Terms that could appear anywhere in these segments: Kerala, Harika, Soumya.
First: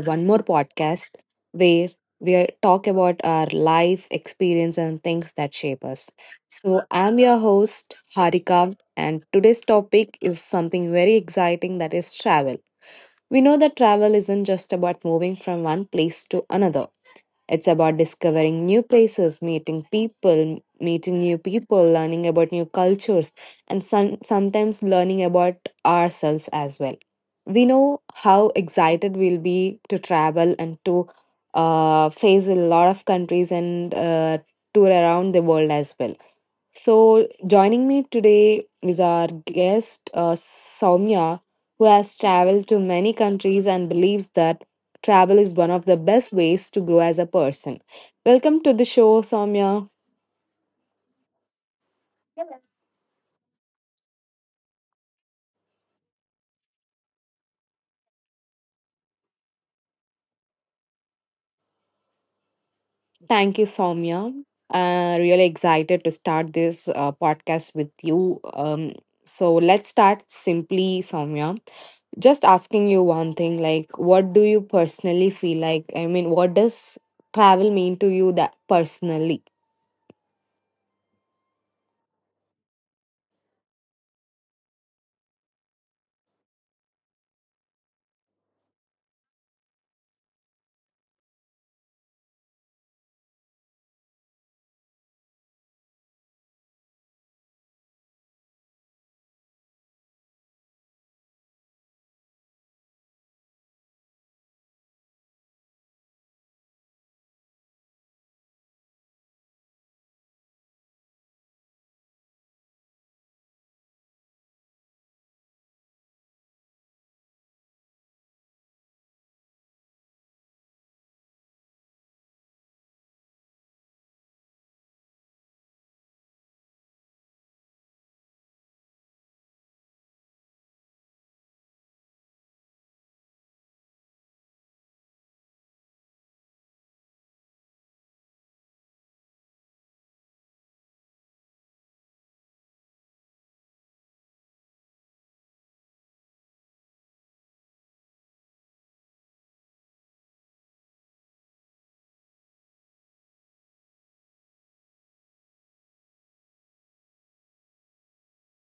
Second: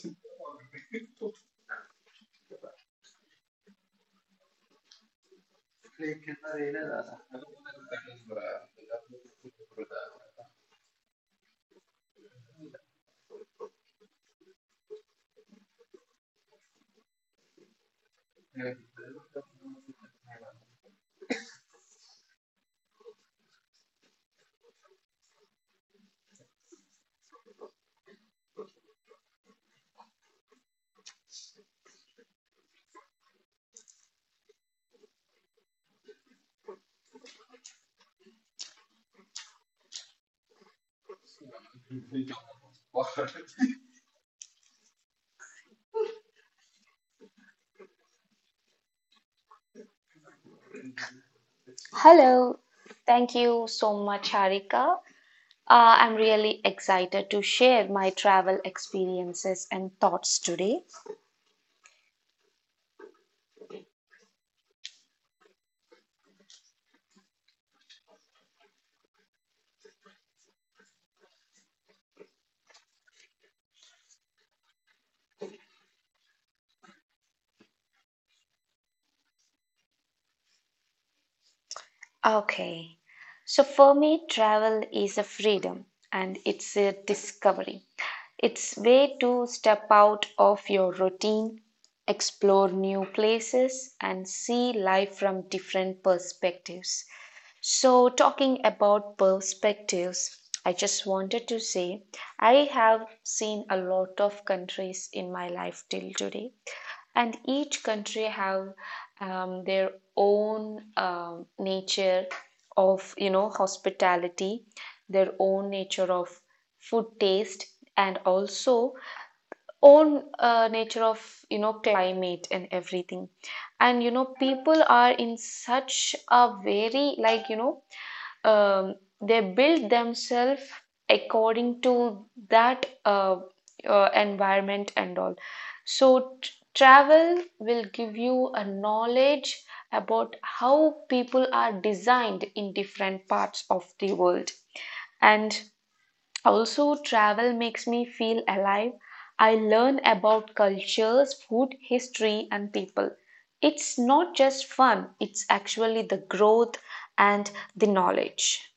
one more podcast where talk about our life experience and things that shape us. So, I'm your host, Harika, and today's topic is something very exciting that is travel. We know that travel isn't just about moving from one place to another. It's about discovering new places, meeting new people, learning about new cultures, and sometimes learning about ourselves as well. We know how excited we'll be to travel and to face a lot of countries and tour around the world as well. So, joining me today is our guest, Soumya, who has traveled to many countries and believes that travel is one of the best ways to grow as a person. Welcome to the show, Soumya. Hello, thank you so much, Harika. I'm really excited to share my travel experiences and thoughts today. Thank you, Soumya. Really excited to start this podcast with you. So, let's start simply, Soumya. Just asking you one thing like, what do you personally feel like? I mean, what does travel mean to you that personally? Okay, so for me, travel is a freedom and it's a discovery. It's way to step out of your routine, explore new places, and see life from different perspectives. So, talking about perspectives, I just wanted to say I have seen a lot of countries in my life till today, and each country have their own nature of hospitality, their own nature of food taste, and also own nature of climate and everything. And people are in such a very like um, they build themselves according to that environment and all. So, tr travel will give you a knowledge about how people are designed in different parts of the world. And also, travel makes me feel alive. I learn about cultures, food, history, and people. It's not just fun, it's actually the growth and the knowledge.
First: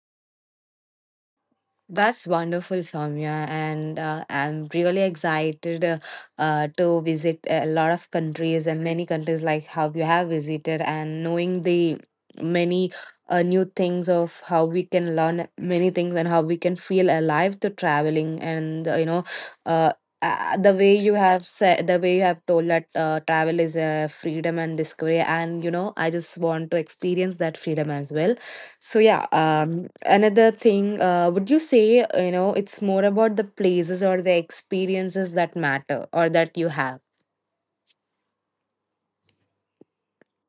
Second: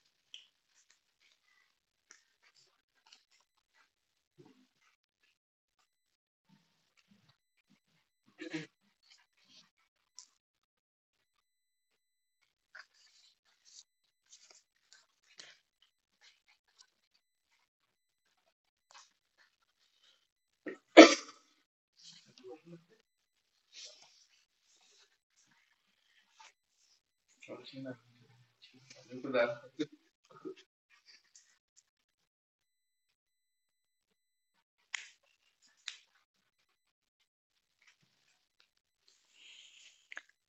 That's wonderful, Soumya, and I'm really excited to visit a lot of countries and many countries like how you have visited, and knowing the many new things of how we can learn many things and how we can feel alive to traveling and, you know, uh, the way you have said, the way you have told that travel is a freedom and discovery, and you know I just want to experience that freedom as well. So yeah, another thing, would you say, you know, it's more about the places or the experiences that matter or that you have?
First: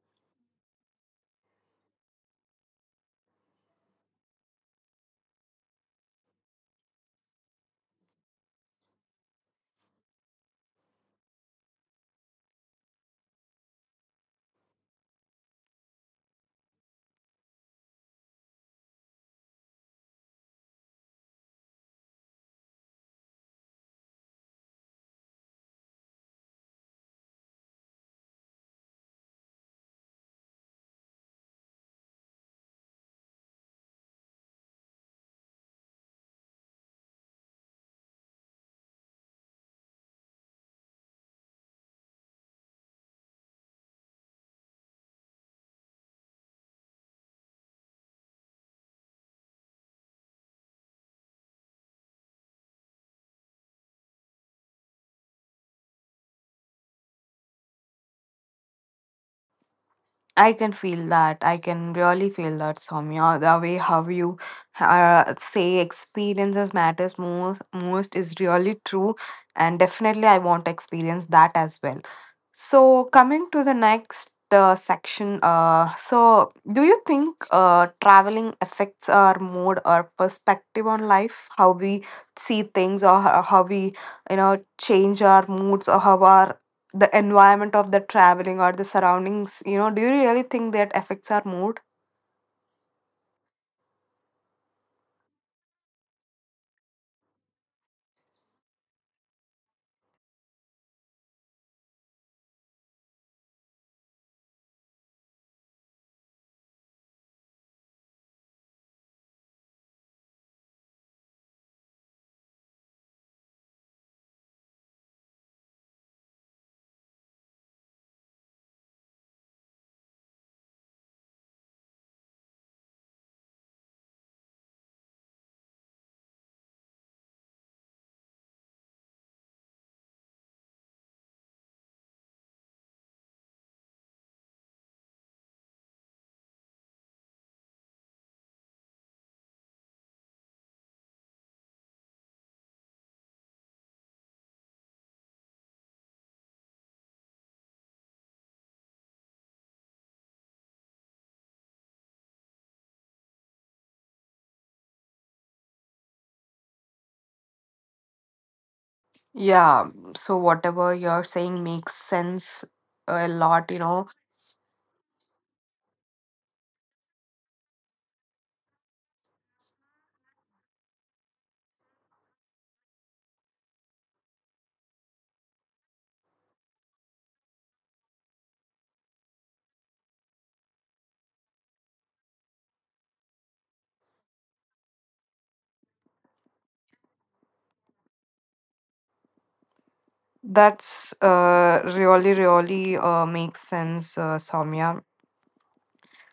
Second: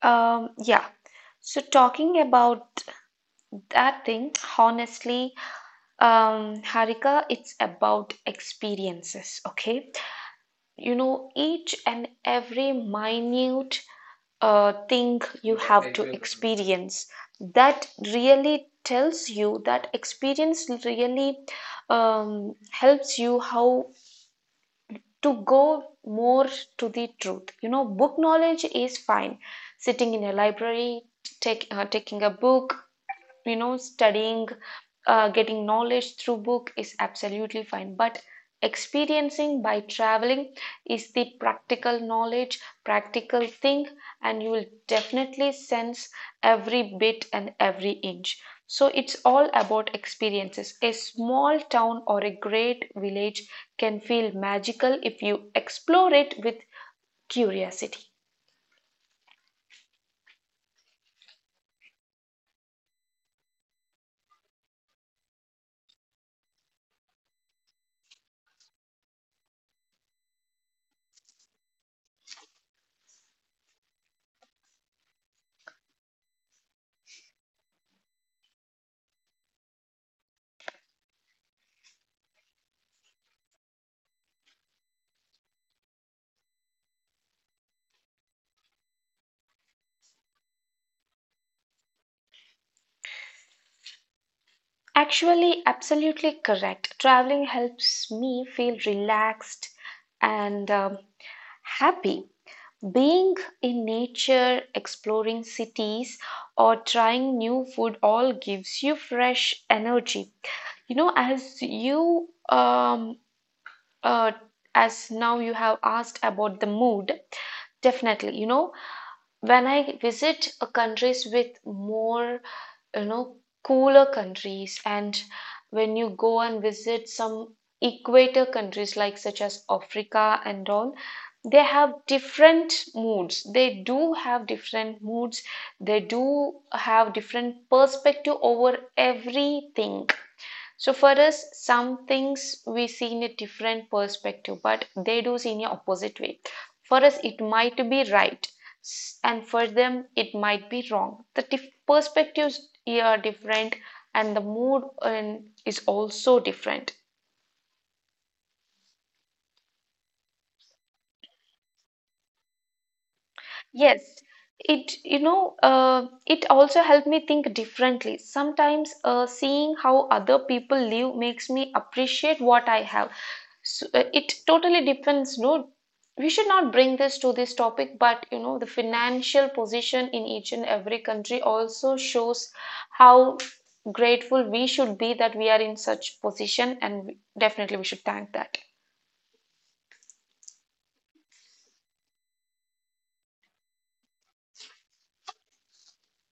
Yeah. So talking about that thing, honestly, Harika, it's about experiences, okay? You know, each and every minute thing you have to experience that really tells you that experience really helps you how to go more to the truth. You know, book knowledge is fine. Sitting in a library, taking a book, studying getting knowledge through book is absolutely fine, but experiencing by traveling is the practical knowledge practical thing, and you will definitely sense every bit and every inch. So it's all about experiences. A small town or a great village can feel magical if you explore it with curiosity. I can feel that. I can really feel that, Soumya. The way how you say experiences matters most is really true, and definitely I want to experience that as well. So coming to the next section, so do you think traveling affects our mood or perspective on life, how we see things, or how we, you know, change our moods, or how our, the environment of the traveling or the surroundings, you know, do you really think that affects our mood? Actually, absolutely correct. Traveling helps me feel relaxed and happy. Being in nature, exploring cities, or trying new food all gives you fresh energy. You know, uh, as now you have asked about the mood, definitely, you know, when I visit a countries with more, you know, cooler countries, and when you go and visit some equator countries like such as Africa and all, they have different moods. They do have different moods. They do have different perspective over everything. So for us, some things we see in a different perspective, but they do see in a opposite way. For us, it might be right, and for them, it might be wrong. The perspectives here are different, and the mood and is also different. Yeah, so whatever you're saying makes sense a lot, you know. Yes, it you know it also helped me think differently. Sometimes seeing how other people live makes me appreciate what I have. So, it totally depends. No, we should not bring this to this topic, but you know the financial position in each and every country also shows how grateful we should be that we are in such position, and definitely we should thank that. That's really, really makes sense, Soumya.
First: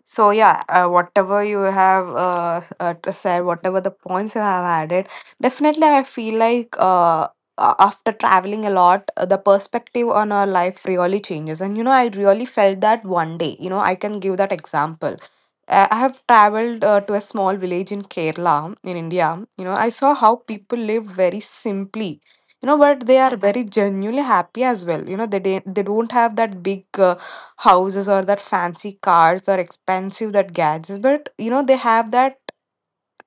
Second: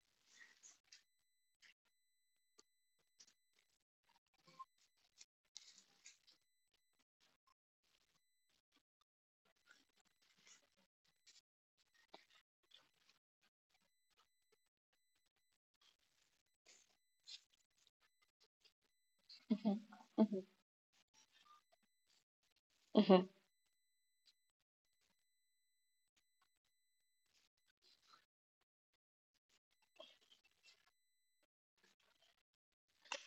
So yeah, whatever you have to said, whatever the points you have added, definitely I feel like after traveling a lot, the perspective on our life really changes. And you know, I really felt that one day. You know, I can give that example. I have traveled to a small village in Kerala in India. You know, Mhm, I saw how mhm. people lived very simply. You know, but they Mhm. are very genuinely happy as well. You know, they don't have that big houses or that fancy cars or expensive that gadgets, but you know they have that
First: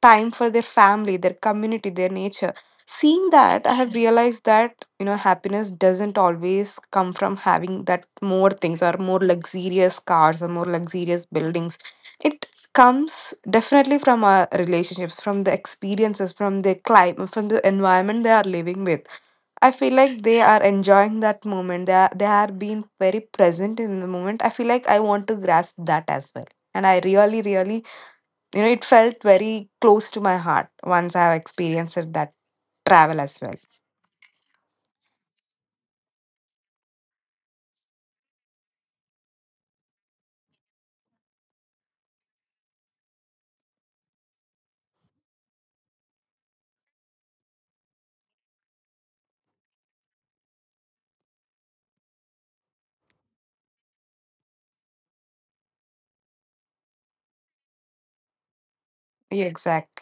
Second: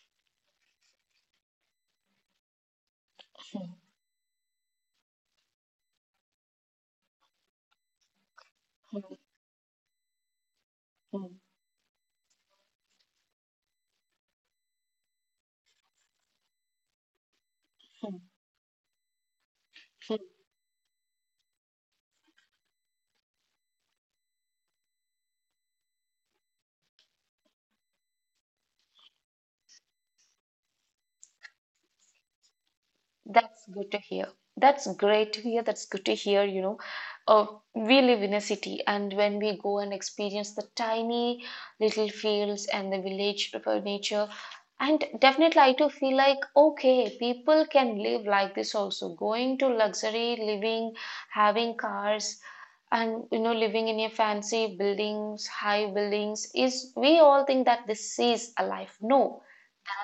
time for their family, their community, their nature. Seeing that, I have realized that you know happiness doesn't always come from having that more things or more luxurious cars or more luxurious buildings. It comes definitely from our relationships, from the experiences, from the climate, from the environment they are living with. I feel like they are enjoying that moment. They are being very present in the moment. I feel like I want to grasp that as well. And I really, really, you know, it felt very close to my heart once I have experienced it, that travel as well. That's good to hear. That's great to hear. That's good to hear. You know, uh, we live in a city, and when we go and experience the tiny little fields and the village nature, and definitely I too feel like, okay, people can live like this also, going to luxury living, having cars, and you know, living in a fancy buildings, high buildings, is we all think that this is a life. No, Yeah,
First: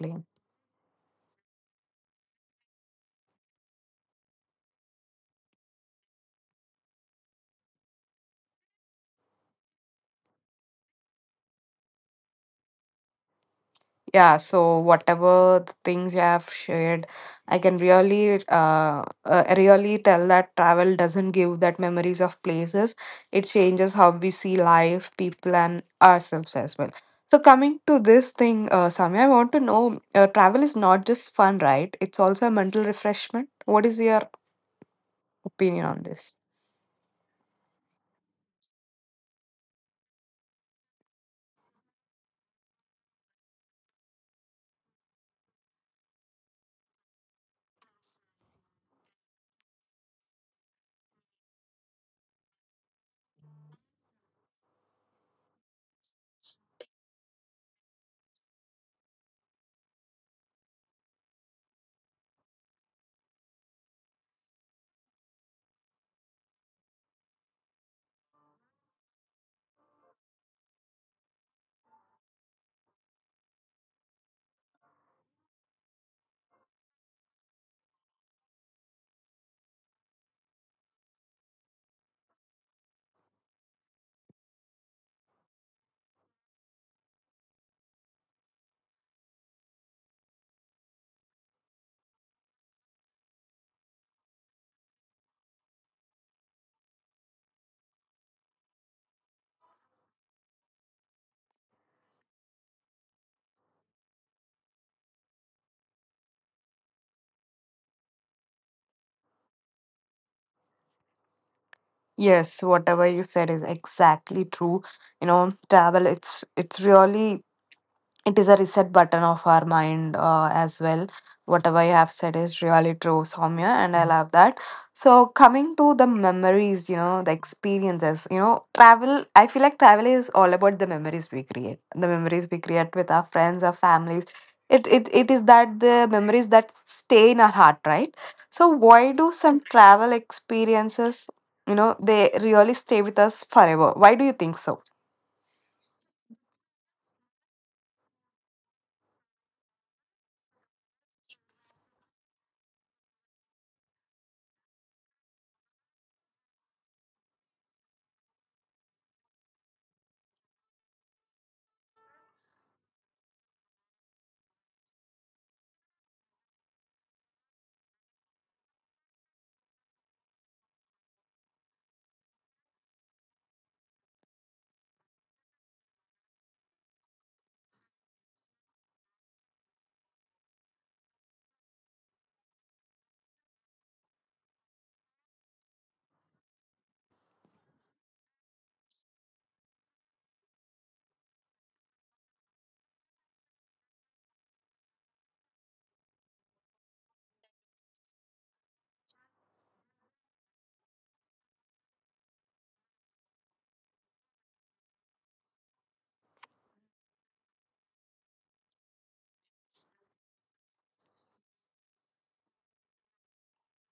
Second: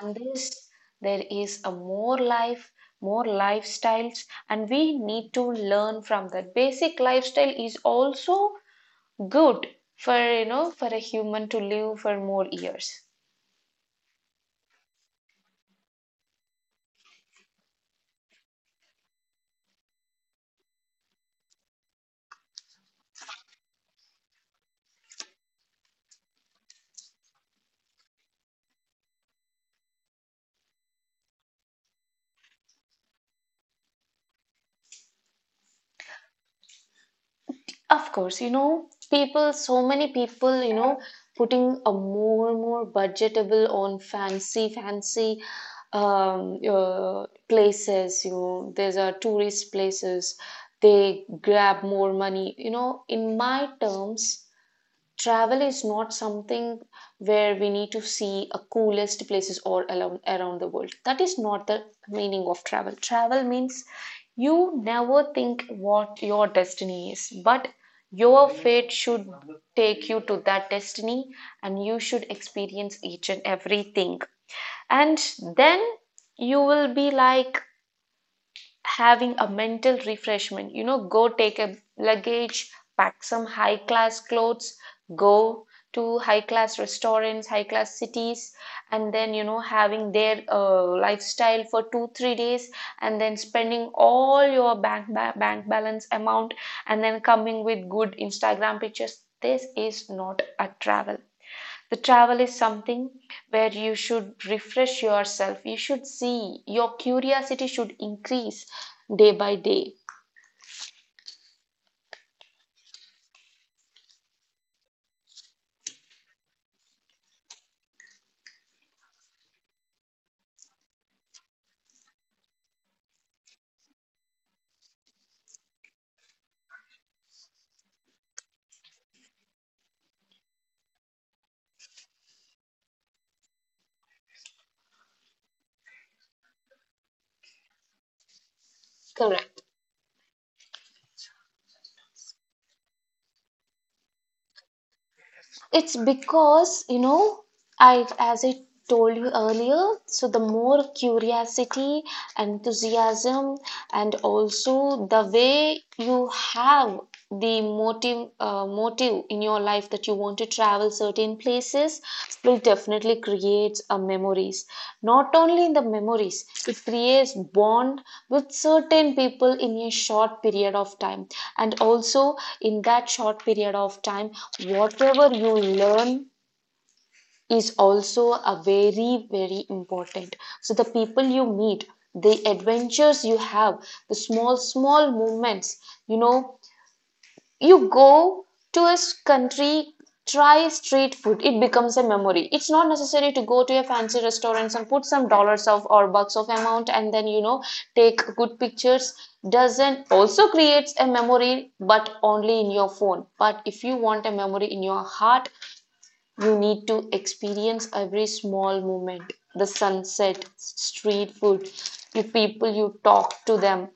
than this there is a more life, more lifestyles, and we need to learn from that basic lifestyle is also good for you know for a human to live for more years. Yeah, so whatever the things you have shared, I can really, really tell that travel doesn't give that memories of places. It changes how we see life, people, and ourselves as well. So coming to this thing, Sami, I want to know, travel is not just fun, right? It's also a mental refreshment. What is your opinion on this? Of course, people, so many people, putting a more and more budgetable on fancy places, these are tourist places, they grab more money. You know in my terms, travel is not something where we need to see a coolest places all around the world. That is not the meaning of Travel means you never think what your destiny is, but your fate should take you to that destiny, and you should experience each and everything. And then you will be like having a mental refreshment. You know, go take a luggage, pack some high class clothes, go to high class restaurants, high class cities, and then, you know, having their lifestyle for two, 3 days, and then spending all your bank balance amount, and then coming with good Instagram pictures. This is not a travel. The travel is something where you should refresh yourself. You should see. Your curiosity should increase day by day. Yes, whatever you said is exactly true. You know, travel, it's really, it is a reset button of our mind, as well. Whatever you have said is really true, Soumya, and I love that. So coming to the memories, you know, the experiences, you know, travel, I feel like travel is all about the memories we create, the memories we create with our friends, our families. It is that, the memories that stay in our heart, right? So why do Correct. some travel experiences, you know, they really stay with us forever? Why do you think so? It's because, you know, as I told you earlier, so the more curiosity, enthusiasm, and also the way you have the motive in your life that you want to travel certain places, split definitely creates a memories. Not only in the memories, it creates bond with certain people in a short period of time. And also in that short period of time, whatever you learn is also a very, very important. So the people you meet, the adventures you have, the small, small moments, you know you go to a country, try street food. It becomes a memory. It's not necessary to go to a fancy restaurant and put some dollars of or bucks of amount and then take good pictures. Doesn't also creates a memory, but only in your phone. But if you want a memory in your heart, you need to experience every small moment, the sunset, street food, the people you talk to them,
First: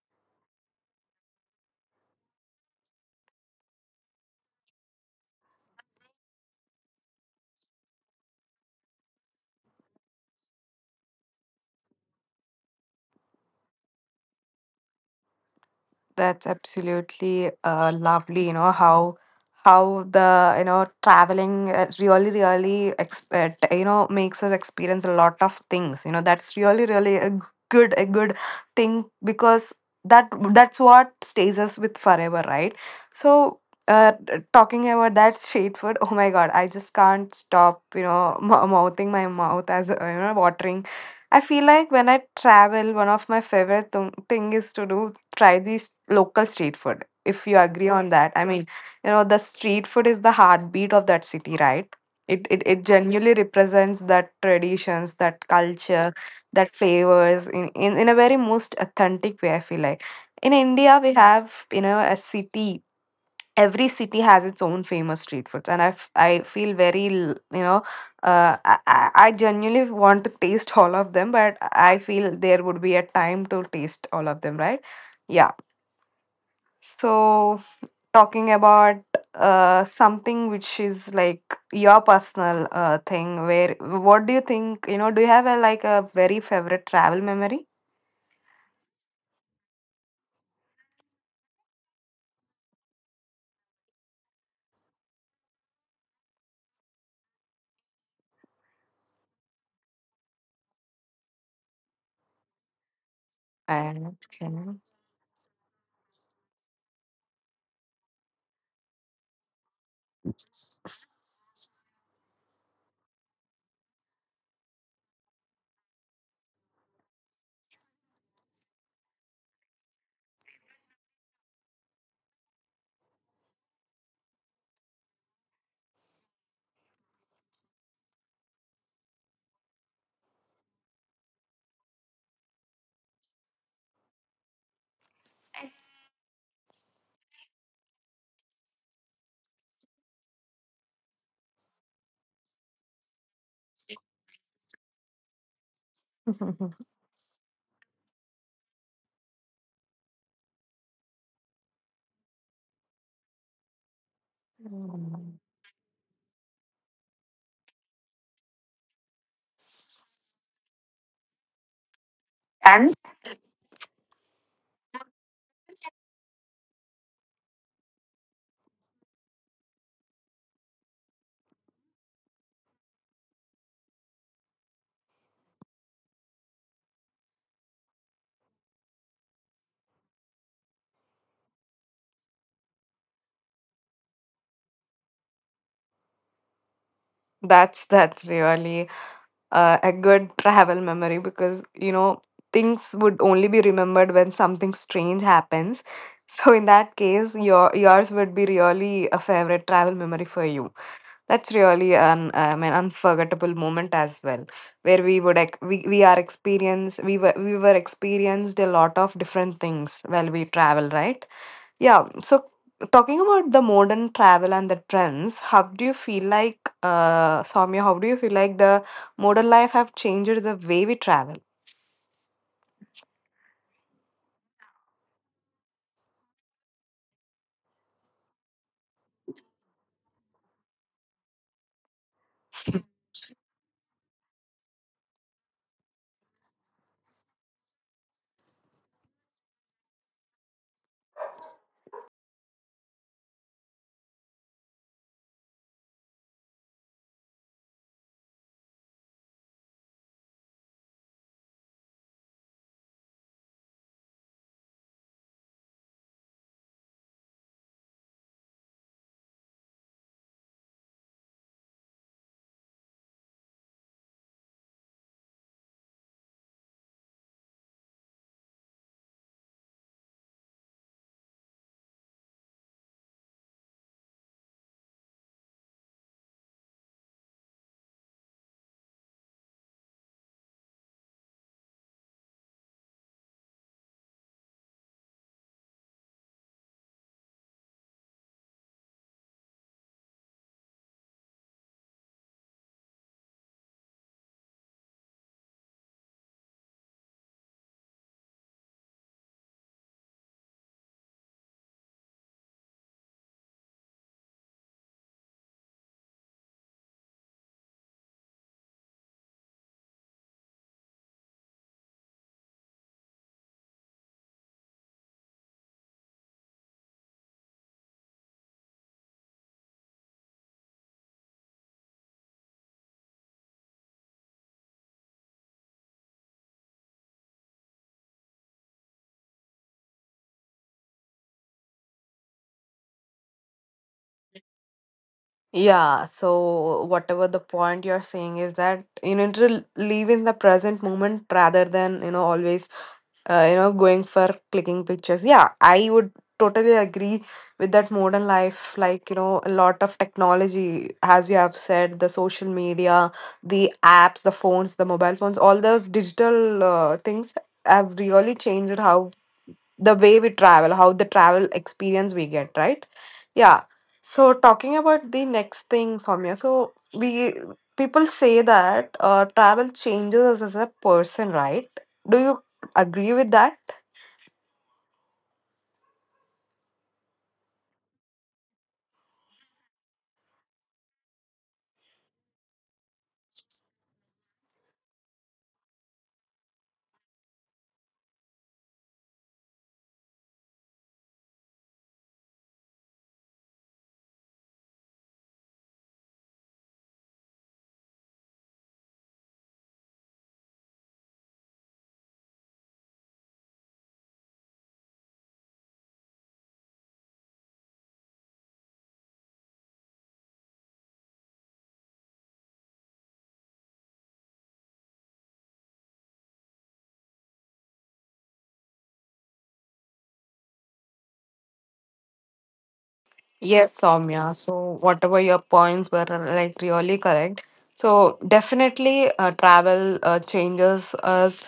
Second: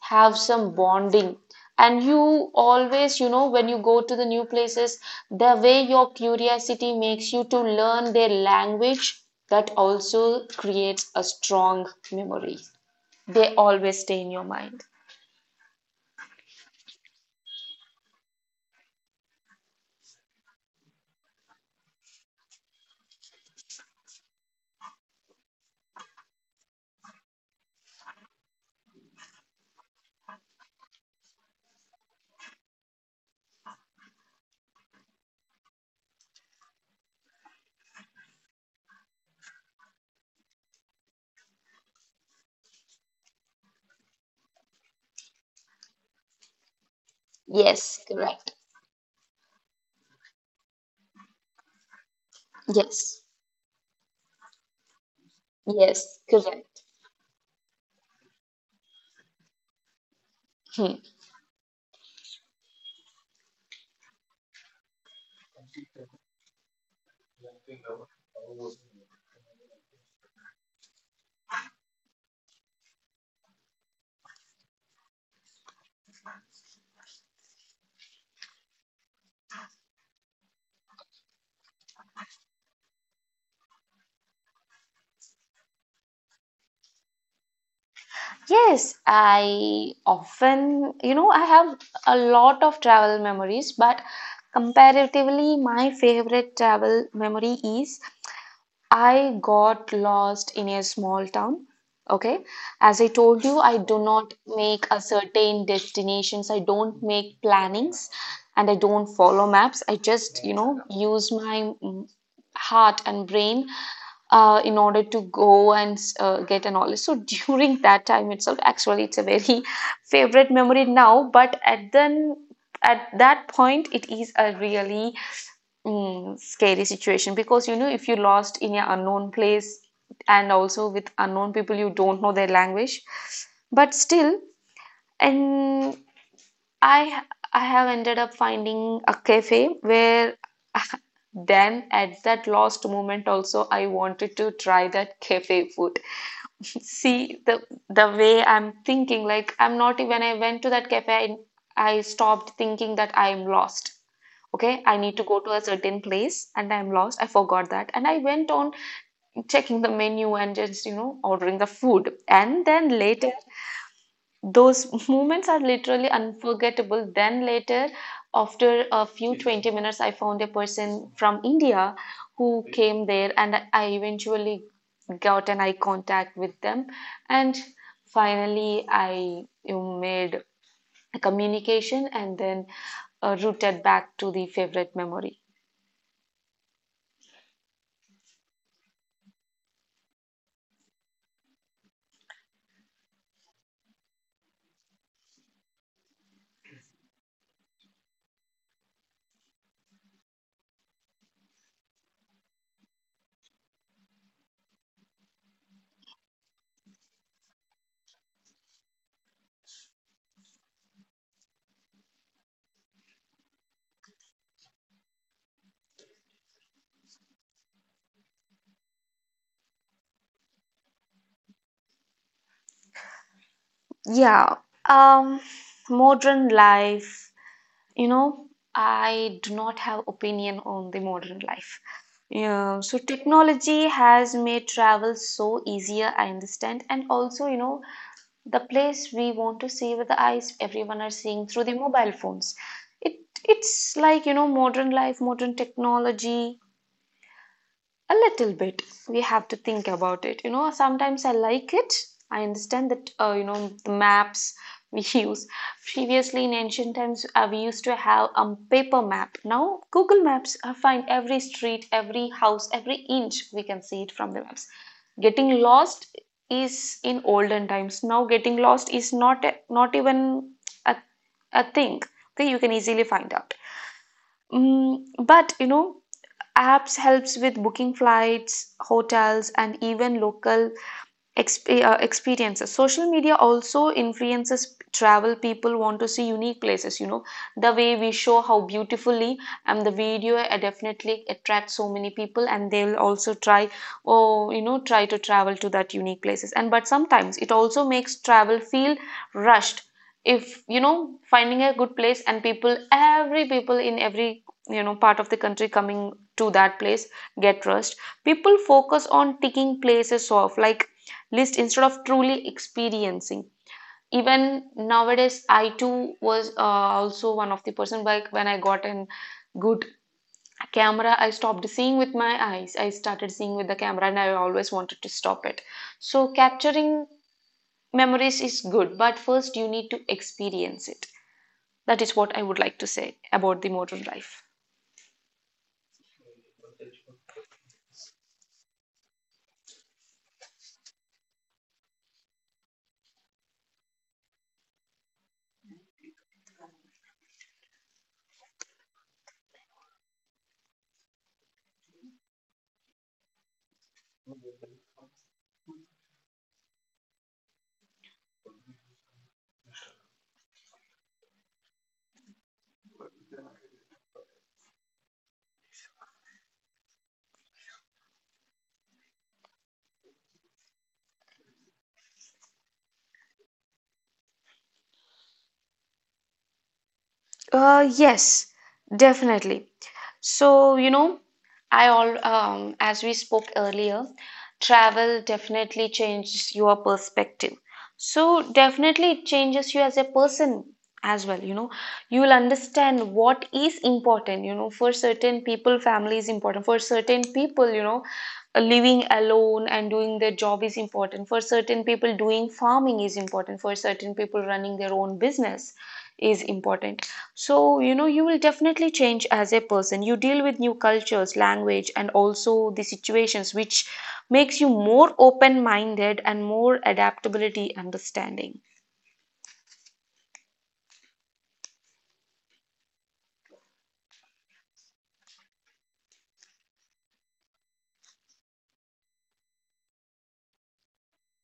have some bonding. And you always, when you go to the new places, the way your curiosity makes you to learn their language, that also creates a strong memory. They always stay in your mind. That's absolutely lovely, you know, how the, you know, traveling really, really, you know, makes us experience a lot of things. You know, that's really, really a a good thing because that, that's what stays us with forever, right? So, uh, talking about that street food, oh my God, I just can't stop, you know, mouthing my mouth as, you know, watering. I feel like when I travel, one of my favorite thing is to do, try these local street food, if you agree Yes, on that. I correct. mean, you know, the street food is the heartbeat of that city, right? It Yes, genuinely represents that traditions, that culture, yes, that correct. flavors in a very most authentic way, I feel like. In Hmm. India we have, you know, a city, every city has its own famous street foods, and I feel very you know, I genuinely want to taste all of them, but I feel there would be a time to taste all of them, right? Yeah. So, talking about something which is like your personal thing, where what do you think? You know, do you have a like a very favorite travel memory? Yes, I often, you know, I have a lot of travel memories, but comparatively, my favorite travel memory is I got lost in a small town. Okay. As I told you, I do And not make a certain destinations. I don't make plannings and I don't follow maps. I just, use my heart and brain in order to go and get a knowledge. So during that time itself, actually, it's a very favorite memory now, but at that point, it is a really scary situation, because if you lost in an unknown place and also with unknown people, you don't know their language, but still, and I I have ended up finding a cafe where then at that lost moment also I wanted to try that cafe food. See the way I'm thinking, like I'm not when I went to that cafe, I stopped thinking that I'm lost. Okay, I need to go to a certain place and I'm lost. I forgot that. And I went on checking the menu and just, ordering the food. And then and later those moments are literally unforgettable. Then later, after a few 20 minutes, I found a person from India who came there, and I eventually got an eye contact with them. And finally, I you made a communication and then rooted back to the favorite memory. That's really a good travel memory, because you know things would only be remembered when something strange happens. So in that case, your, yours would be really a favorite travel memory for you. That's really an unforgettable moment as well, where we would we were experienced a lot of different things while we travel, right? Yeah. So talking about the modern travel and the trends, how do you feel like, uh, Soumya, how do you feel like the modern life have changed the way we travel? Yeah, um, modern life. You know, I do not have opinion on the modern life. Yeah, so technology has made travel so easier, I understand, and also, you know, the place we want to see with the eyes, everyone are seeing through the mobile phones. It it's like, you know, modern life, modern technology. A little bit. We have to think about it. You know, sometimes I like it. I understand that, the maps we use. Previously, in ancient times, we used to have a paper map. Now, Google Maps find every street, every house, every inch. We can see it from the maps. Getting lost is in olden times. Now, getting lost is not even a, a thing. Okay, you can easily find out. But you know, apps helps with booking flights, hotels, and even local experiences. Social media also influences travel. People want to see unique places, the way we show how beautifully, and the video definitely attracts so many people, and they'll also try, oh, you know, try to travel to that unique places. And but sometimes it also makes travel feel rushed. If you know, finding a good place and people, every people in every part of the country coming to that place get rust. People focus on ticking places off like list instead of truly experiencing. Even nowadays, I too was also one of the person, like when I got a good camera, I stopped seeing with my eyes. I started seeing with the camera, and I always wanted to stop it. So capturing memories is good, but first you need to experience it. That is what I would like to say about the modern life. Yeah, so whatever the point you're saying is that you need to live in the present moment rather than, you know, always you know, going for clicking pictures. Yeah, I would totally agree with that. Modern life, like, you know, a lot of technology, as you have said, the social media, the apps, the phones, the mobile phones, all those digital things have really changed how, the way we travel, how the travel experience we get, right? Yeah. So talking about the next thing, Soumya. So we, people say that travel changes us as a person, right? Do you agree with that? Yes, definitely. So, you know, I all as we spoke earlier, travel definitely changes your perspective. So, definitely it changes you as a person as well, you know. You will understand what is important, for certain people, family is important. For certain people, living alone and doing their job is important. For certain people, doing farming is important. For certain people, running their own business is important. So, you will definitely change as a person. You deal with new cultures, language, and also the situations, which makes you more open minded and more adaptability understanding. Yes, Soumya. So whatever your points were like really correct. So definitely, travel changes us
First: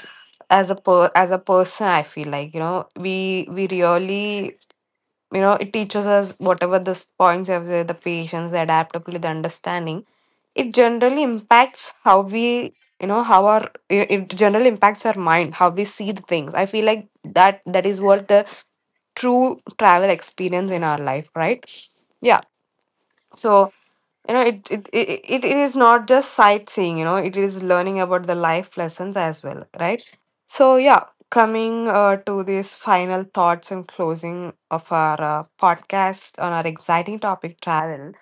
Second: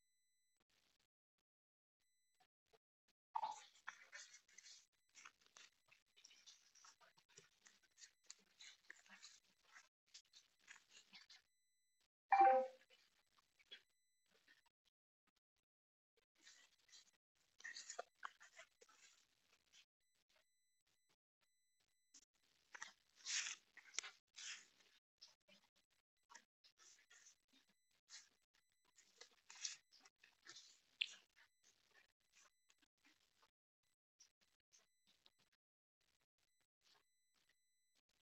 as as a person. I feel like you know we really, you know, it teaches us, whatever the points you have, the patience, the adaptability, the understanding, it generally impacts how we, you know, how our, it generally impacts our mind, how we see the things. I feel like that, that is what the true travel experience in our life, right? Yeah. So, you know, it is not just sightseeing, you know, it is learning about the life lessons as well, right? So yeah, coming to these final thoughts and closing of our podcast on our exciting topic, travel.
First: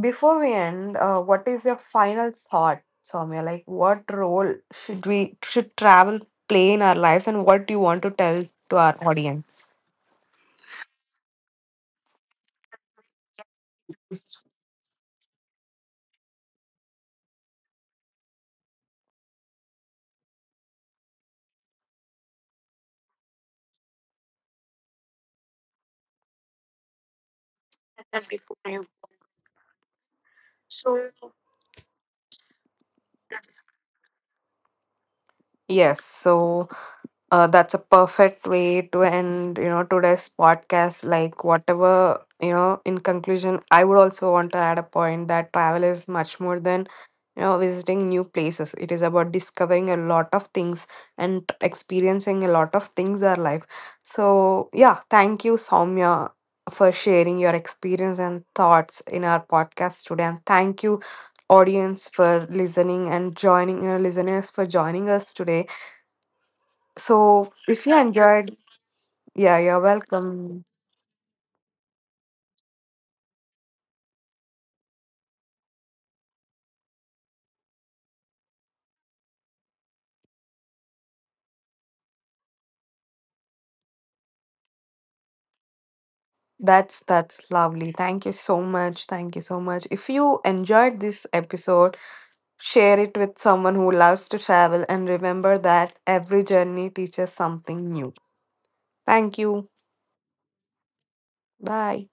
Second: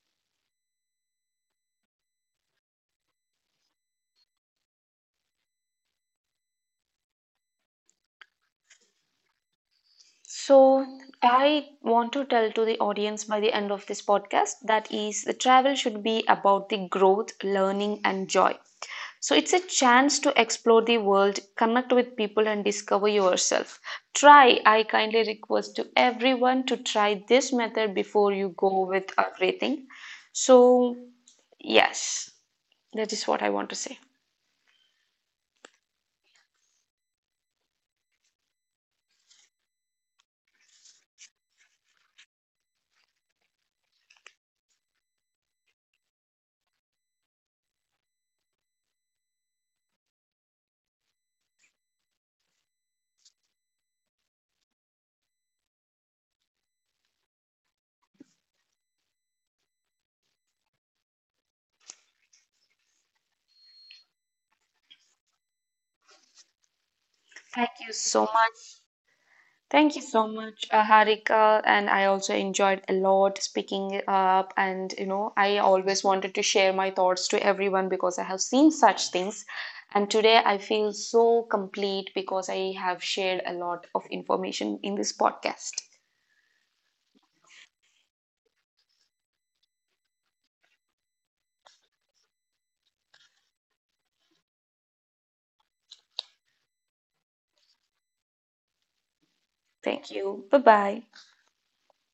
Before we end, what is your final thought, Soumya? Like, what role should we should travel play in our lives, and what do you want to tell to our audience? So, I want to tell to the audience by the end of this podcast that is, the travel should be about the growth, learning, and joy. So, it's a chance to explore the world, connect with people, and discover yourself. I kindly request to everyone to try this method before you go with everything. So, yes, that is what I want to say. Yes. So, uh, that's a perfect way to end, you know, today's podcast. Like, whatever, you know, in conclusion, I would also want to add a point that travel is much more than, you know, visiting new places. It is about discovering a lot of things and experiencing a lot of things in our life. So, yeah, thank you, Soumya, for sharing your experience and thoughts in our podcast today. And thank you, audience, for listening and joining, listeners, for joining us today. So, Thank if you you so much. enjoyed, yeah, you're Thank you so much, welcome. Harika. And I also enjoyed a lot speaking up. And, I always wanted to share my thoughts to everyone because I have seen such things. And today I feel so complete because I have shared a lot of information in this podcast. That's lovely. Thank you so much. Thank you so much. If you enjoyed this episode, share it with someone who loves to travel, and remember that every journey teaches something new. Thank you. Thank you. Bye bye. Bye.